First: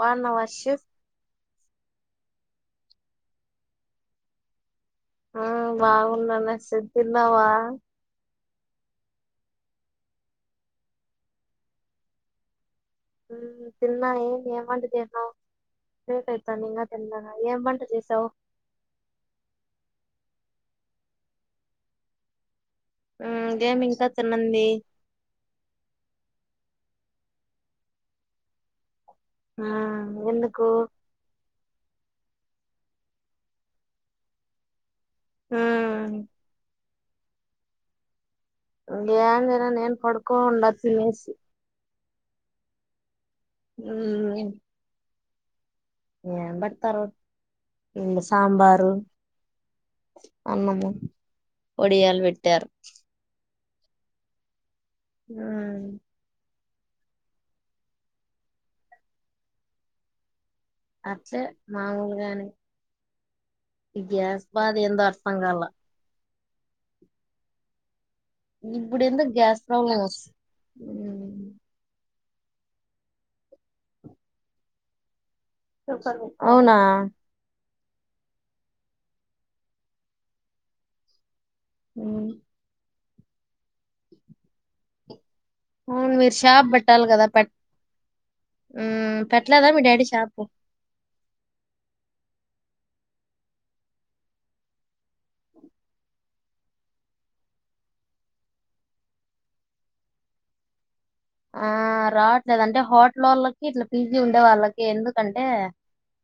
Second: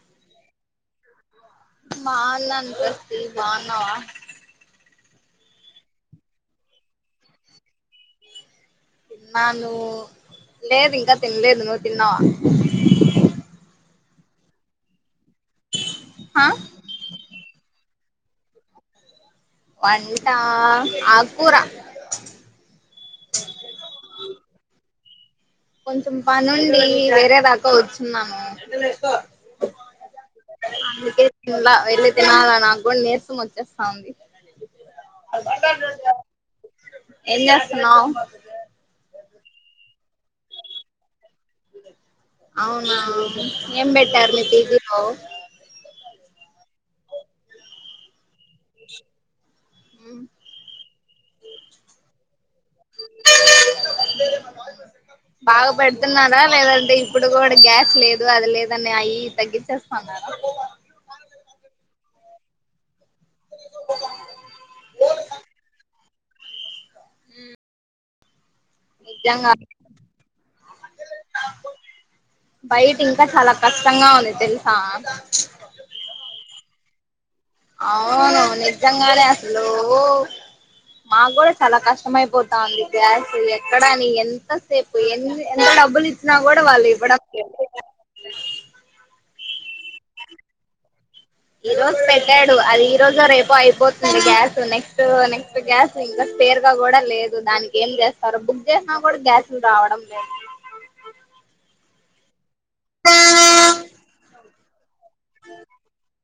బాగున్నావా హర్షిత్ మాాలన్స్తవానా ఆ బాగున్నానే సిద్ధిందవా తిన్నా నువ్వు లేదు ఇంకా తినలేదు నువ్వు తిన్నావా తిన్నా ఏన్ ఏమంటదన్నా. ఆ బేకైతా నింగ తెంద ఏం బంట తెసవు వంట ఆకూర. ఉమ్ ఏమి ఇంకా తినంది కొంచం పనిండి వేరే దాకా వచ్చున్నాము. ఆ ఎందుకో వెళ్ళ తినాలా నాకు కూడా నేస్తం వచ్చేస్తాంది అ ఉమ్ ఏం చేస్తున్నావ్. ఏందిరా నేను పడుకోం తినేసి అవునా ఏం బెట్టరు మీ పీజీలో ఏ బతరో ఈ సాంబారు అన్నము వొడియాలు పెట్టారు లే బాగా ఉమ్ పెడుతున్నారా లేద అంటే ఇప్పుడు కూడా గ్యాస్ లేదు అది లేదని అయ్య తగ్గించేస్తాన్నారు హు. గ్యాస్ బది ఎంతో వర్సంగాలా ఇప్పుడంత నిజంగా గ్యాస్ ప్రబ్లంస్ బయట ఇంకా చాలా కష్టంగా ఉంది తెలుసా చెప్ప అవునా అవును నిజంగానే అసలు మాకుడు చాలా ఉమ్. కష్టమయిపోతాంది. జ్యాస్ ఎక్కడాని ఎంతసేపు ఎంత డబ్బులు అవును ఇచ్చినా మీరు కూడా షాప్ వాళ్ళు పెట్టాలి ఇవ్వడం కదా పెట్ లేదు బట్లాదా మీ డాడీ చాపం ఈ రోజు పెట్టాడు అది ఈ రోజు రేపు అయిపోతుంది గ్యాస్ నెక్స్ట్ నెక్స్ట్ గ్యాస్ ఇంకా పేరుగా కూడా లేదు దానికి ఏం చేస్తారో బుక్ చేసినా కూడా గ్యాస్లు రావడం లేదు ఆ రావట్లేదు అంటే హోటల్ వాళ్ళకి ఇట్లా పిజ్జీ ఉండే వాళ్ళకి ఎందుకంటే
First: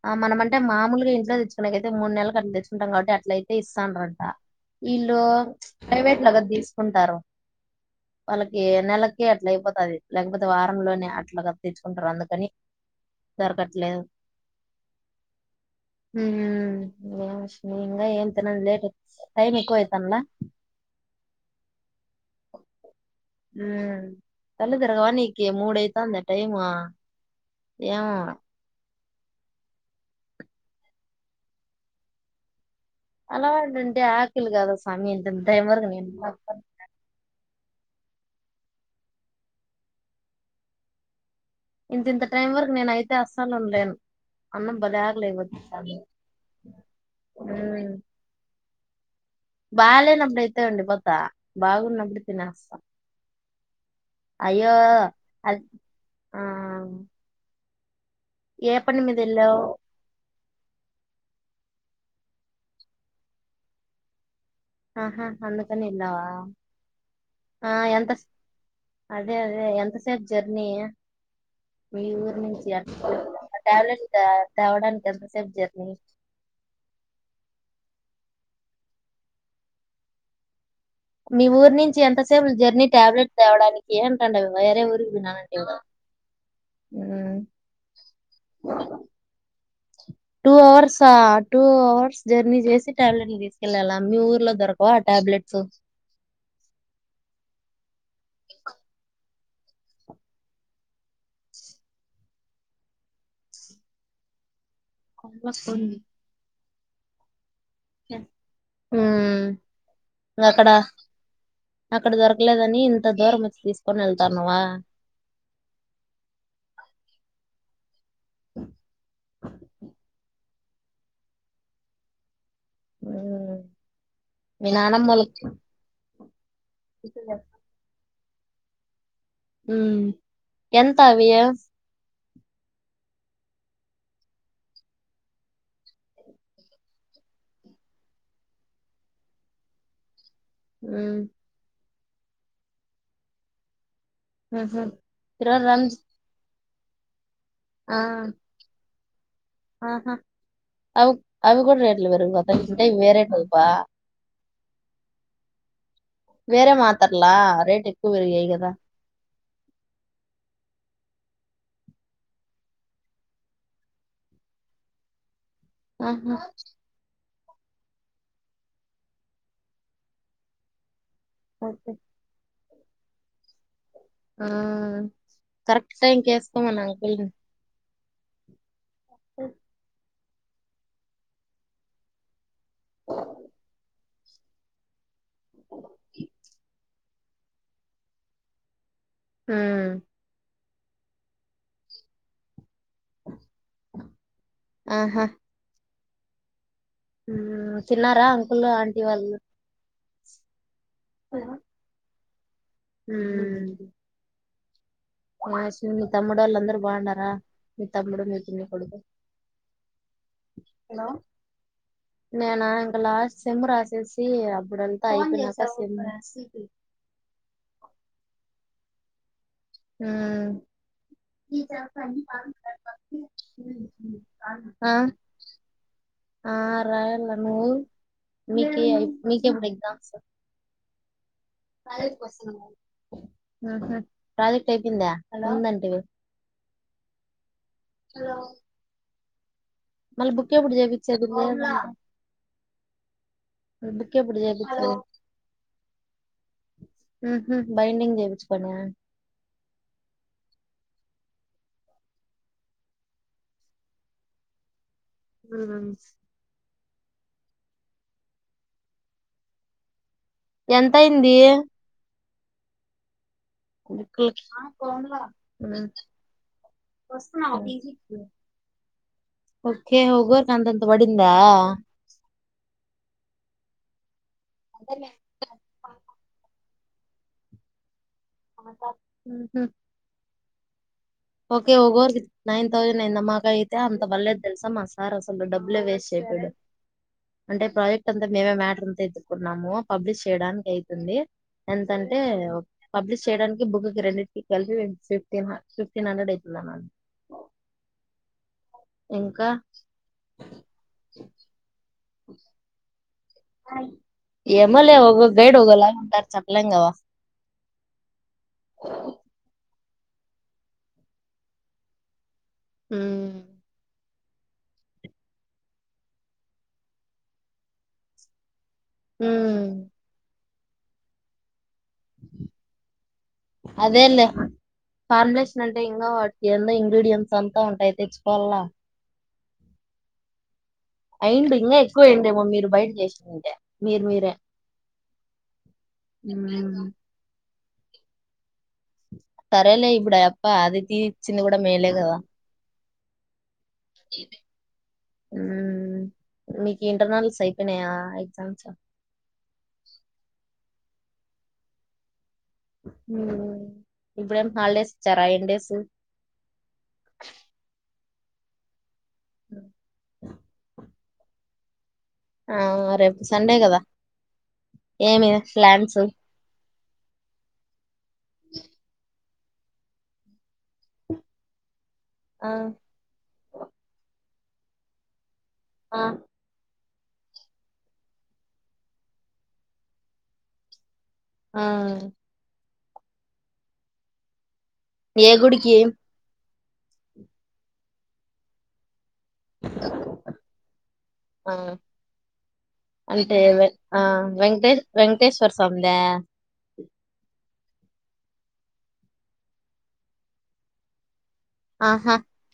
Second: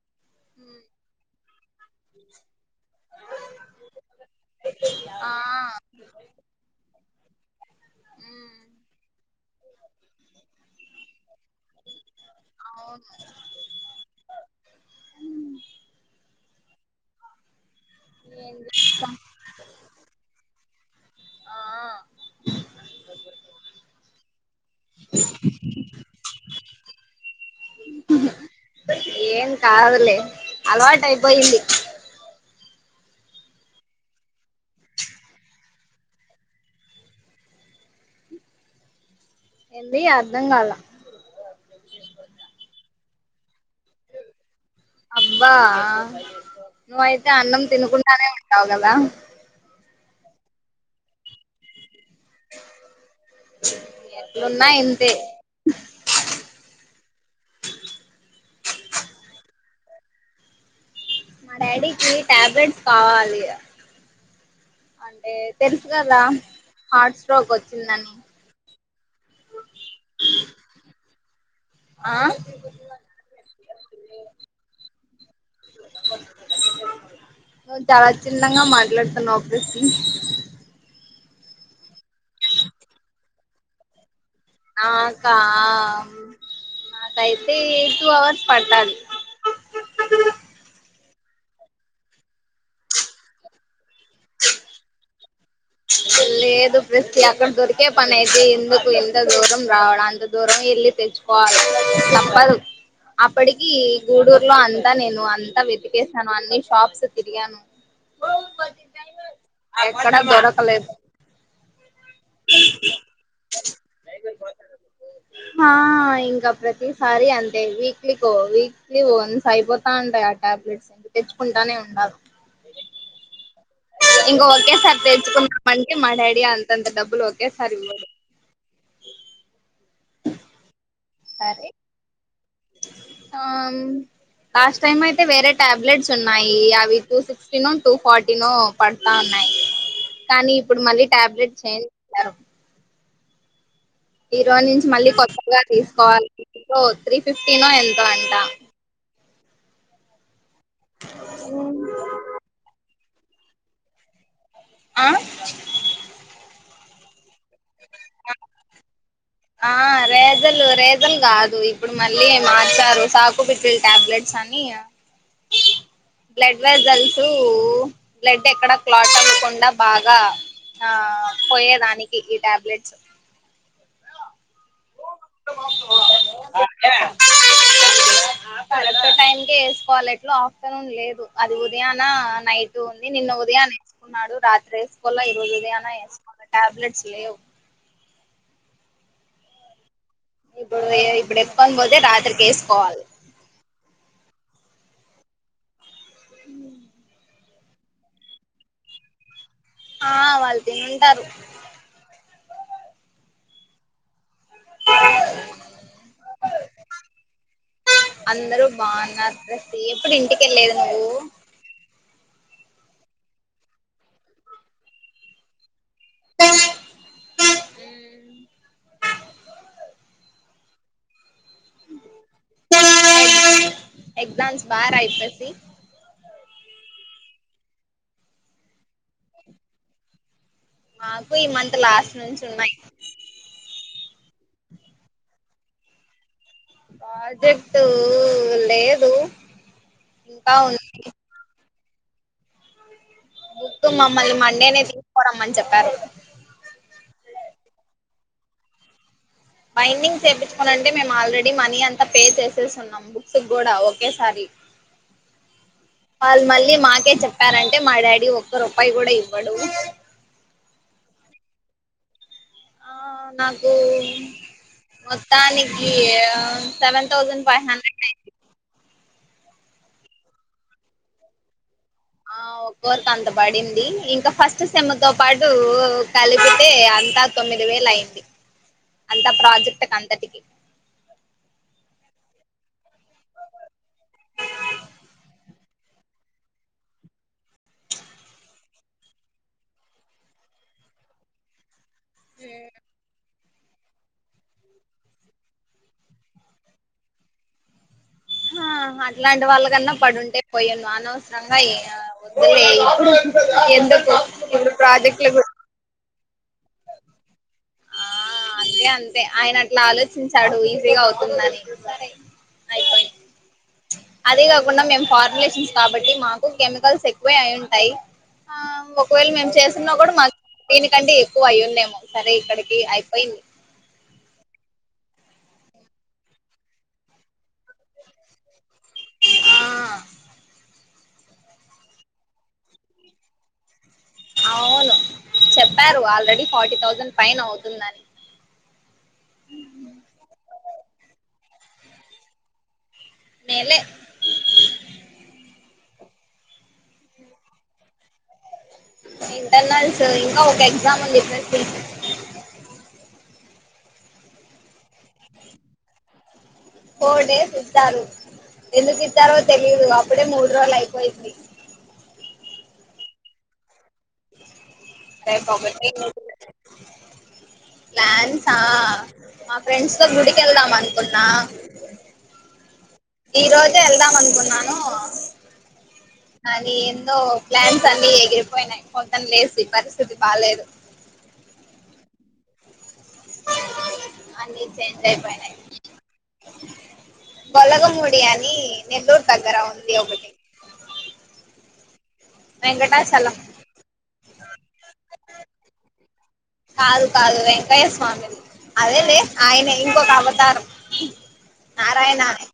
ఆ మనమ అంటే మామూలుగా ఇంట్లో తెచ్చ అనకైతే మూడు నల కచ్చ ఉంటాం కాబట్టి అట్లయితే ఇస్తానంట వీళ్ళు ఆ ప్రైవేట్ లాగా తీసుకుంటారు వాళ్లకి ఉమ్, నెలకి అట్లా అయి. అది లేకపోతే వారంలోనే అట్లా తీచ్చుకుంటారు అందుకని అవును దరకట్లేదు హూ. హు ఇంగా ఏ తన ఏం లేట్ చేస్తాం టైమ్ ఎక్కువ ఐతనలా ఆ హు కల్లు తిరగవా నికి మూడైతాది టైము ఏమొ ఏమ్ కాదులే అలవాటు అయిపోయింది. అలావాటంటే ఆకలి కాదా స్వామి టైం వరకు. ఎంది అర్ధం కాాలే ఇంత ఇంత టైమ్ వరకు నేనయి అస్సలు ఉన్ అబ్బా స్వామి నువ్వయితే అన్నం ఉమ్ తిినకుండానే ఉంటావు కదా. బాగాలేనప్పుడు అయితే ఉండి పోతా బాగున్నప్పుడు తినేస్తా చు చ్. అయ్యో అది ఆ ఏ పని మీదేళ్లవు మా డాడీకి టాబ్లెట్స్ కావాలి. ఆహా అంటే అందుకని తెలుసు కదా ఎల్లావా హార్ట్ స్ట్రోక్ ఆ ఎంత వచ్చిందని అదే అదే ఎంతసేపు జర్నీ. మీ ఆ ఊరు నుంచి అకో టాబ్లెట్ తేవడానికి ఎంతసేపు జర్నీ చాలా చిిన్నంగా మాట్లాడుతున్నావు అనిపిస్తుంది మీ ఊరి నించి చి ఎంత సేపు జర్నీ ట్యాబ్లెట్ తేవడానికి అన్ ఆ అక్క ఆ మాకైతే టూ అవర్స్ పడతంది two hours two hours journey చేసి టాబ్లెట్లు తీసుకెళ్ళాలా మీ ఊర్లో దొరకవా ఆ టాబ్లెట్ లేదు రస్కి అక్కడ దొర్ ఇదే పని అయితే ఎందుకు ఇంత. దూరం రావాలి అంత దూరం వెళ్ళి తెచ్చుకోవాలి తప్పదు అప్పటికి గూడూరులో. నేను అంతా వెతికేసాను అన్ని షాప్స్ తిరిగాం ఊహూ. ఎక్కడ అక్కడ దొరకలేదు అక్కడ దొరకలేదని ఇంత దూరం వచ్చి తీసుకొని వెళ్తాన్నావా ఆ వీకు వీక్లీ వన్స్ అయిపోతా ఉంటాయి టాబ్లెట్స్ తెచ్చుకుంటానే ఉండాలి హ్మ్ ఇంకా మీ ఒకేసారి నాన్నమ్మ తెచ్చుకున్నామంటే మా డాడి అం తఅంత డబ్బులు ఒకేసారి ఇవ్వడు హ్మ్ ఎంత అవి సరే లాస్ట్ టైం అయితే వేరే టాబ్లెట్స్ ఉన్నాయి అవి two sixty no two forty no పడతా ఉన్నాయి కానీ ఇప్పుడు మళ్ళీ ఉమ్ ట్యాబ్లెట్ చే ఈ రోజు ఉహు నుంచి మళ్ళీ ఇరవై కొత్తగా రంజ్ తీసుకోవాలి ఓ త్రీ ఫిఫటీనో ఆ ఎంత అంటా ఆహా అ అవి కూడా రేట్ల వరుత వేర పా ఆహ వేరే మాత్రర్లా ఆ రేజలు రేజ జం కాదు ఇప్పుడు మళ్ళీ మార్చారు సాకుబిట్టిలు టాబ్లెట్స్ అని ఆహా బ్లడ్వాజ అల్సు బ్లడ్ ఎక్కడ క్లాట్ అవ్వకుండా బాగా ఆ పోయే ఓకే దానికి టాబ్లెట్స్ ఆ కరెక్ట్ టైం కేసుకోమను అంకుల్ని ఇంట్లో ఆఫ్టర్నూన్ లేదు అది ఉదయాన నైట్ ఉంది నిన్న ఉదయాన వేసుకున్నాడు రాత్రేస్ మళ్ళా ఈ రోజు ఉదయాన వేసుకోండి టాబ్లెట్స్ లే హ ఇప్పుడు ఇప్పుడు ఎప్పుని పోతే రాత్రికి వేసుకోవాలి ఆహా తిన్నారా అంకుల్ ఆంటీ వాళ్ళు ఆ వాళ్ [inaudible] హ్మ్ [unintelligible] మీ తమ్ముడోళ్ళందరూ బాగుండారా మీ తమ్ముడు మీ అందరూ పిన్ని కొడుకు బాగున్నారు ప్రసి ఎప్పుడు ఇంటికెళ్ళలేదు నువ్వు నేనా ఇంక లాస్ట్ సెమ్ రాసేసి అప్పుడెళ్తా అయిపోయినాక సెమ్. హ్మ్ ఎగ్జామ్స్ బాగా ఆ రాయి ప్రసి ఆ రాయల నువ్వు మీకు ఎప్పుడు ఎగ్జామ్స్ మాకు ఈ మంత్ లాస్ట్ నుంచి ఉన్నాయి ట్ అయిపోందా అలా ఉందంటంటివి ప్రాజెక్ట్ లేదు మళ్ళీ బుక్ ఇంకా ఎప్పుడు ఉంది చెపించేది బుక్ మమ్మల్ని ఎప్పుడు మండేనే చేపిస్తావ్ తీసుకోరమ్మని చెప్పారు బైడింగ్ మంచి పన బైండింగ్ చేయించుకోనింటే మేము ఆల్రెడీ మనీ అంతా పే చేసేసి ఉన్నాం బుక్స్ కూడా ఒకేసారి ఉ వాళ్ళ మళ్ళీ మా చెప్పారంటే మా డాడీ ఒక్క రూపాయి కూడా ఇవ్వడు ఎంతయింది ఆ నాకు బుక్కులకి మొత్తానికి సెవెన్ థౌజండ్ ఫైవ్ హండ్రెడ్ అయింది ఓకే ఒక్కొక్కరికి అంతంత పడిందా ఆ ఒక్కోరికి అంత పడింది ఇంకా ఫస్ట్ సెమ్ తో పాటు కలిపి అయితే అంతా తొమ్మిది వేల అయింది అంతా ప్రాజెక్ట్ క అంతటికి ఓకే ఒకోరికి నైన్ థౌసండ్ అయింద మాక అయితే అంత వల్లే తెలుసా మా సార్ అసలు డబ్బులే వేస్ట్ చెయిడు అంటే ప్రాజెక్ట్ అంతా మేమే మ్యాటర్ అంతా ఎత్తుకున్నాము పబ్లిష్ చేయడానికి అయితుంది ఎంతంటే పబ్లిష యడానికి బుక్ కి రెండింటికి కలిసి ఫిఫ్టీ మార్క్స్ ఫిఫ్టీన్ హండ్రెడ్ అయితుంది అన్నారు అట్లాంటి వాళ్ళకన్నా పడు ఉంటే పోయాను అనవసరంగా ఓ అ ఆ. ఏమోలే ఒక్కొక్క కూడా గైడ్ ఒక్కోలాగా ఉంటారు చప్ప తెలంగావా. ఆ అంతే అంతే ఆయన అట్లా ఆలోచించాడు ఈజీగా అవుతుంద సరే అయిపోయి హ్మ్. అదే కాకుండా మేము ఫార్ములేషన్స్ కాబట్టి మాకు కెమికల్స్ ఎక్కువ అయి ఉంటాయి ఆ ఒకవేళ మేము ఉమ్ చేసన్నా కూడా మా దీనికంటే ఎక్కువ అయ్యిందేమో సరే ఇక్కడికి అయిపోయింది. అదేలే ఫార్ములేషన్ అంటే ఇంకా వాటికి ఎందో ఇంగ్రీడియంట్స్ అంతా ఉంటాయి తెచ్చుకోవాలా. ఆ అయిండు ఇంకా ఎక్కువయండేమో మీరు బయట లేసింటే అవును చెప్పారు ఆల్రెడీ ఫార్టీ ఉమ్, థౌజండ్ పైన అవుతు తుందని సరేలే ఇప్పుడు అ అప్ప అదిథీ ఇచ్చింది కూడా మేలే కదా మేలే మ్ మీకు ఇంటర్నెల్స్ అయిపెయినాయా ఇంటర్నల్స్ ఇంకా ఒక ఎ ఎగ్జాముంది ఫ్రెండ్స్ మ్.... ఇప్పుడెం హాలిడేస్ ఇచ్చారా ఎన్నిడేస్ ఫోర్ డేస్ ఇస్తారు ఎందుకిస్ ఇస్తారో తెలీదు అప్పుడే మూరోజులై వయి [unintelligible] ఆ రేపు సండే కదా ఏమి స్లాండ్స్ [unintelligible] ప్లాన్సా మా ఫ్రెండ్స్ తో గుడికెళ్దాం అనుకున్నా ఆ ఈ రోజే వెళ్దాం అనుకున్నానూ ఆ, అదీ సో ప్లాన్స్ అన్ని ఎగిరిపోయినాయి పొద్ధున లేసి పరిస్థితి బాలేదు ఆ అన్నీ ఏ గుడి కీ బలగంఒడి అని నెల్లూరు దగ్గర ఉంది ఒకటి ఆ వెంకటాచలం అంటే వె ఆ వెంకటే వె ముక్తేశ్వర్ స్వామి దా కాదు కాదువే కాయస్వామిది అదేలే ఆయన ఇంకొక అవతారం నారాయణ అని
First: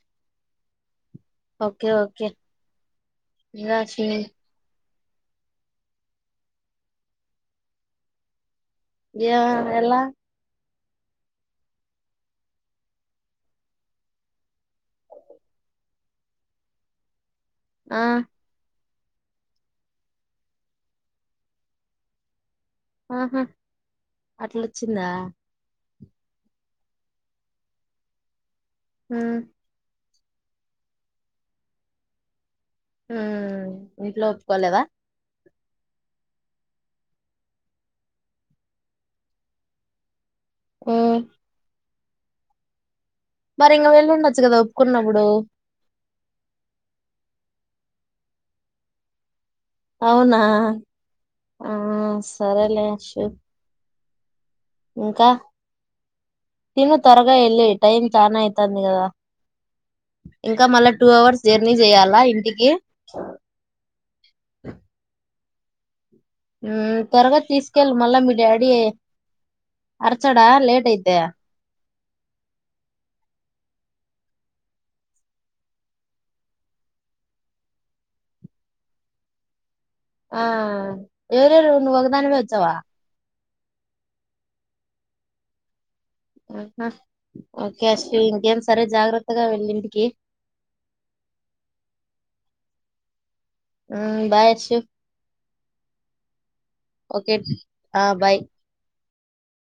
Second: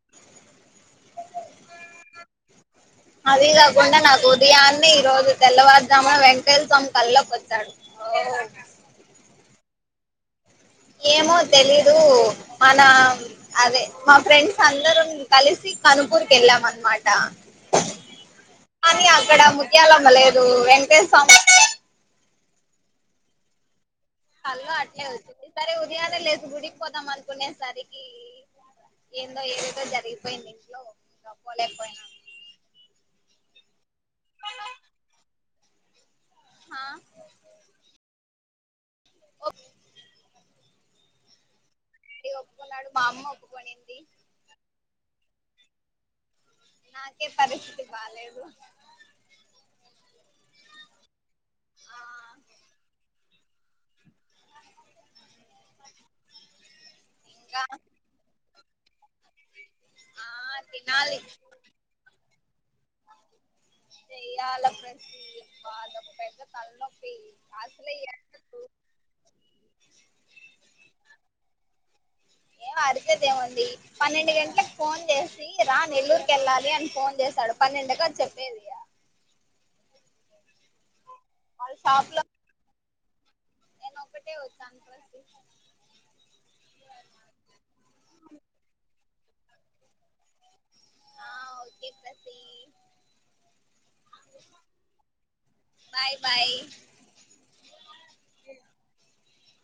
ఓకె ఓకె అదీ గాగుండా నాకు ఉదయాన్నే ఈ రోజు తెల్లవారుజామున వెంకటేశ్వరస్వామి కల్లోకొచ్చాడు.... వావ్ ఏ ఎలా ఏమో తెలీదు మన అదే మా ఫ్రెండ్స్ అందరం కలిసి కనుపూర్ కి వెళ్ళాం అనమాట ఆ కానీ అక్కడ ముత్యాలమ్మ లేదు వెంకటేశ సామ్ మ్.. హు.. హలో ఆట్లా వచ్చ సరే యద కీ లేదు గుడికిపోదాం అనుకునేసరికి హ్మ్. ఏందో ఏమిటో జరిగి పోయిన ఇంట్లో గప్పలేకపోయినాను ఉ ఇట్లో ఒప్పుకోవలేదా హా ఓ ఇ ఒబ్బ నాడు మరి ఇంకా వెళ్ళుండొచ్చు కదా ఒప్పుకున్నప్పుడు నాకే పరిస్థితి బాలేదు అవునా ఆ సరేలే అషు ఇంకా తిను తరగా ఇంకా ఎల్లి టైమ్ చానయితే తంది కదా ఆ ఇంకా మళ్ళా టూ తినాలి అవర్స్ జర్నీ చేయ్యాలా ఇంటికి అ స అలాప్పు కాాల త్వరగా తీసుకెళ్ళి మళ్ళా మీ ఎండకు డాడీ అరచాడా లేట్ అయిత ఏం అరిసేదేముంది పన్నెండు గంటలకి ఫోన్ చేసి రా నెల్లూరుకి వెళ్ళాలి అని ఫోన్ చేసాడు పన్నెండుక చెప్పేది ఆ ఏరేరు వాళ్ళ ఉ ను వకు షాప్ దా లో వచ్చవా నేను ఒకటే వచ్చాను ఆహా! అత్తగా వెళ్ళింటికి ఆ ఓకే ప్రతి బాయ్ అచ్చ బాయ్ బాయ్ ఓకే ఆ బాయ్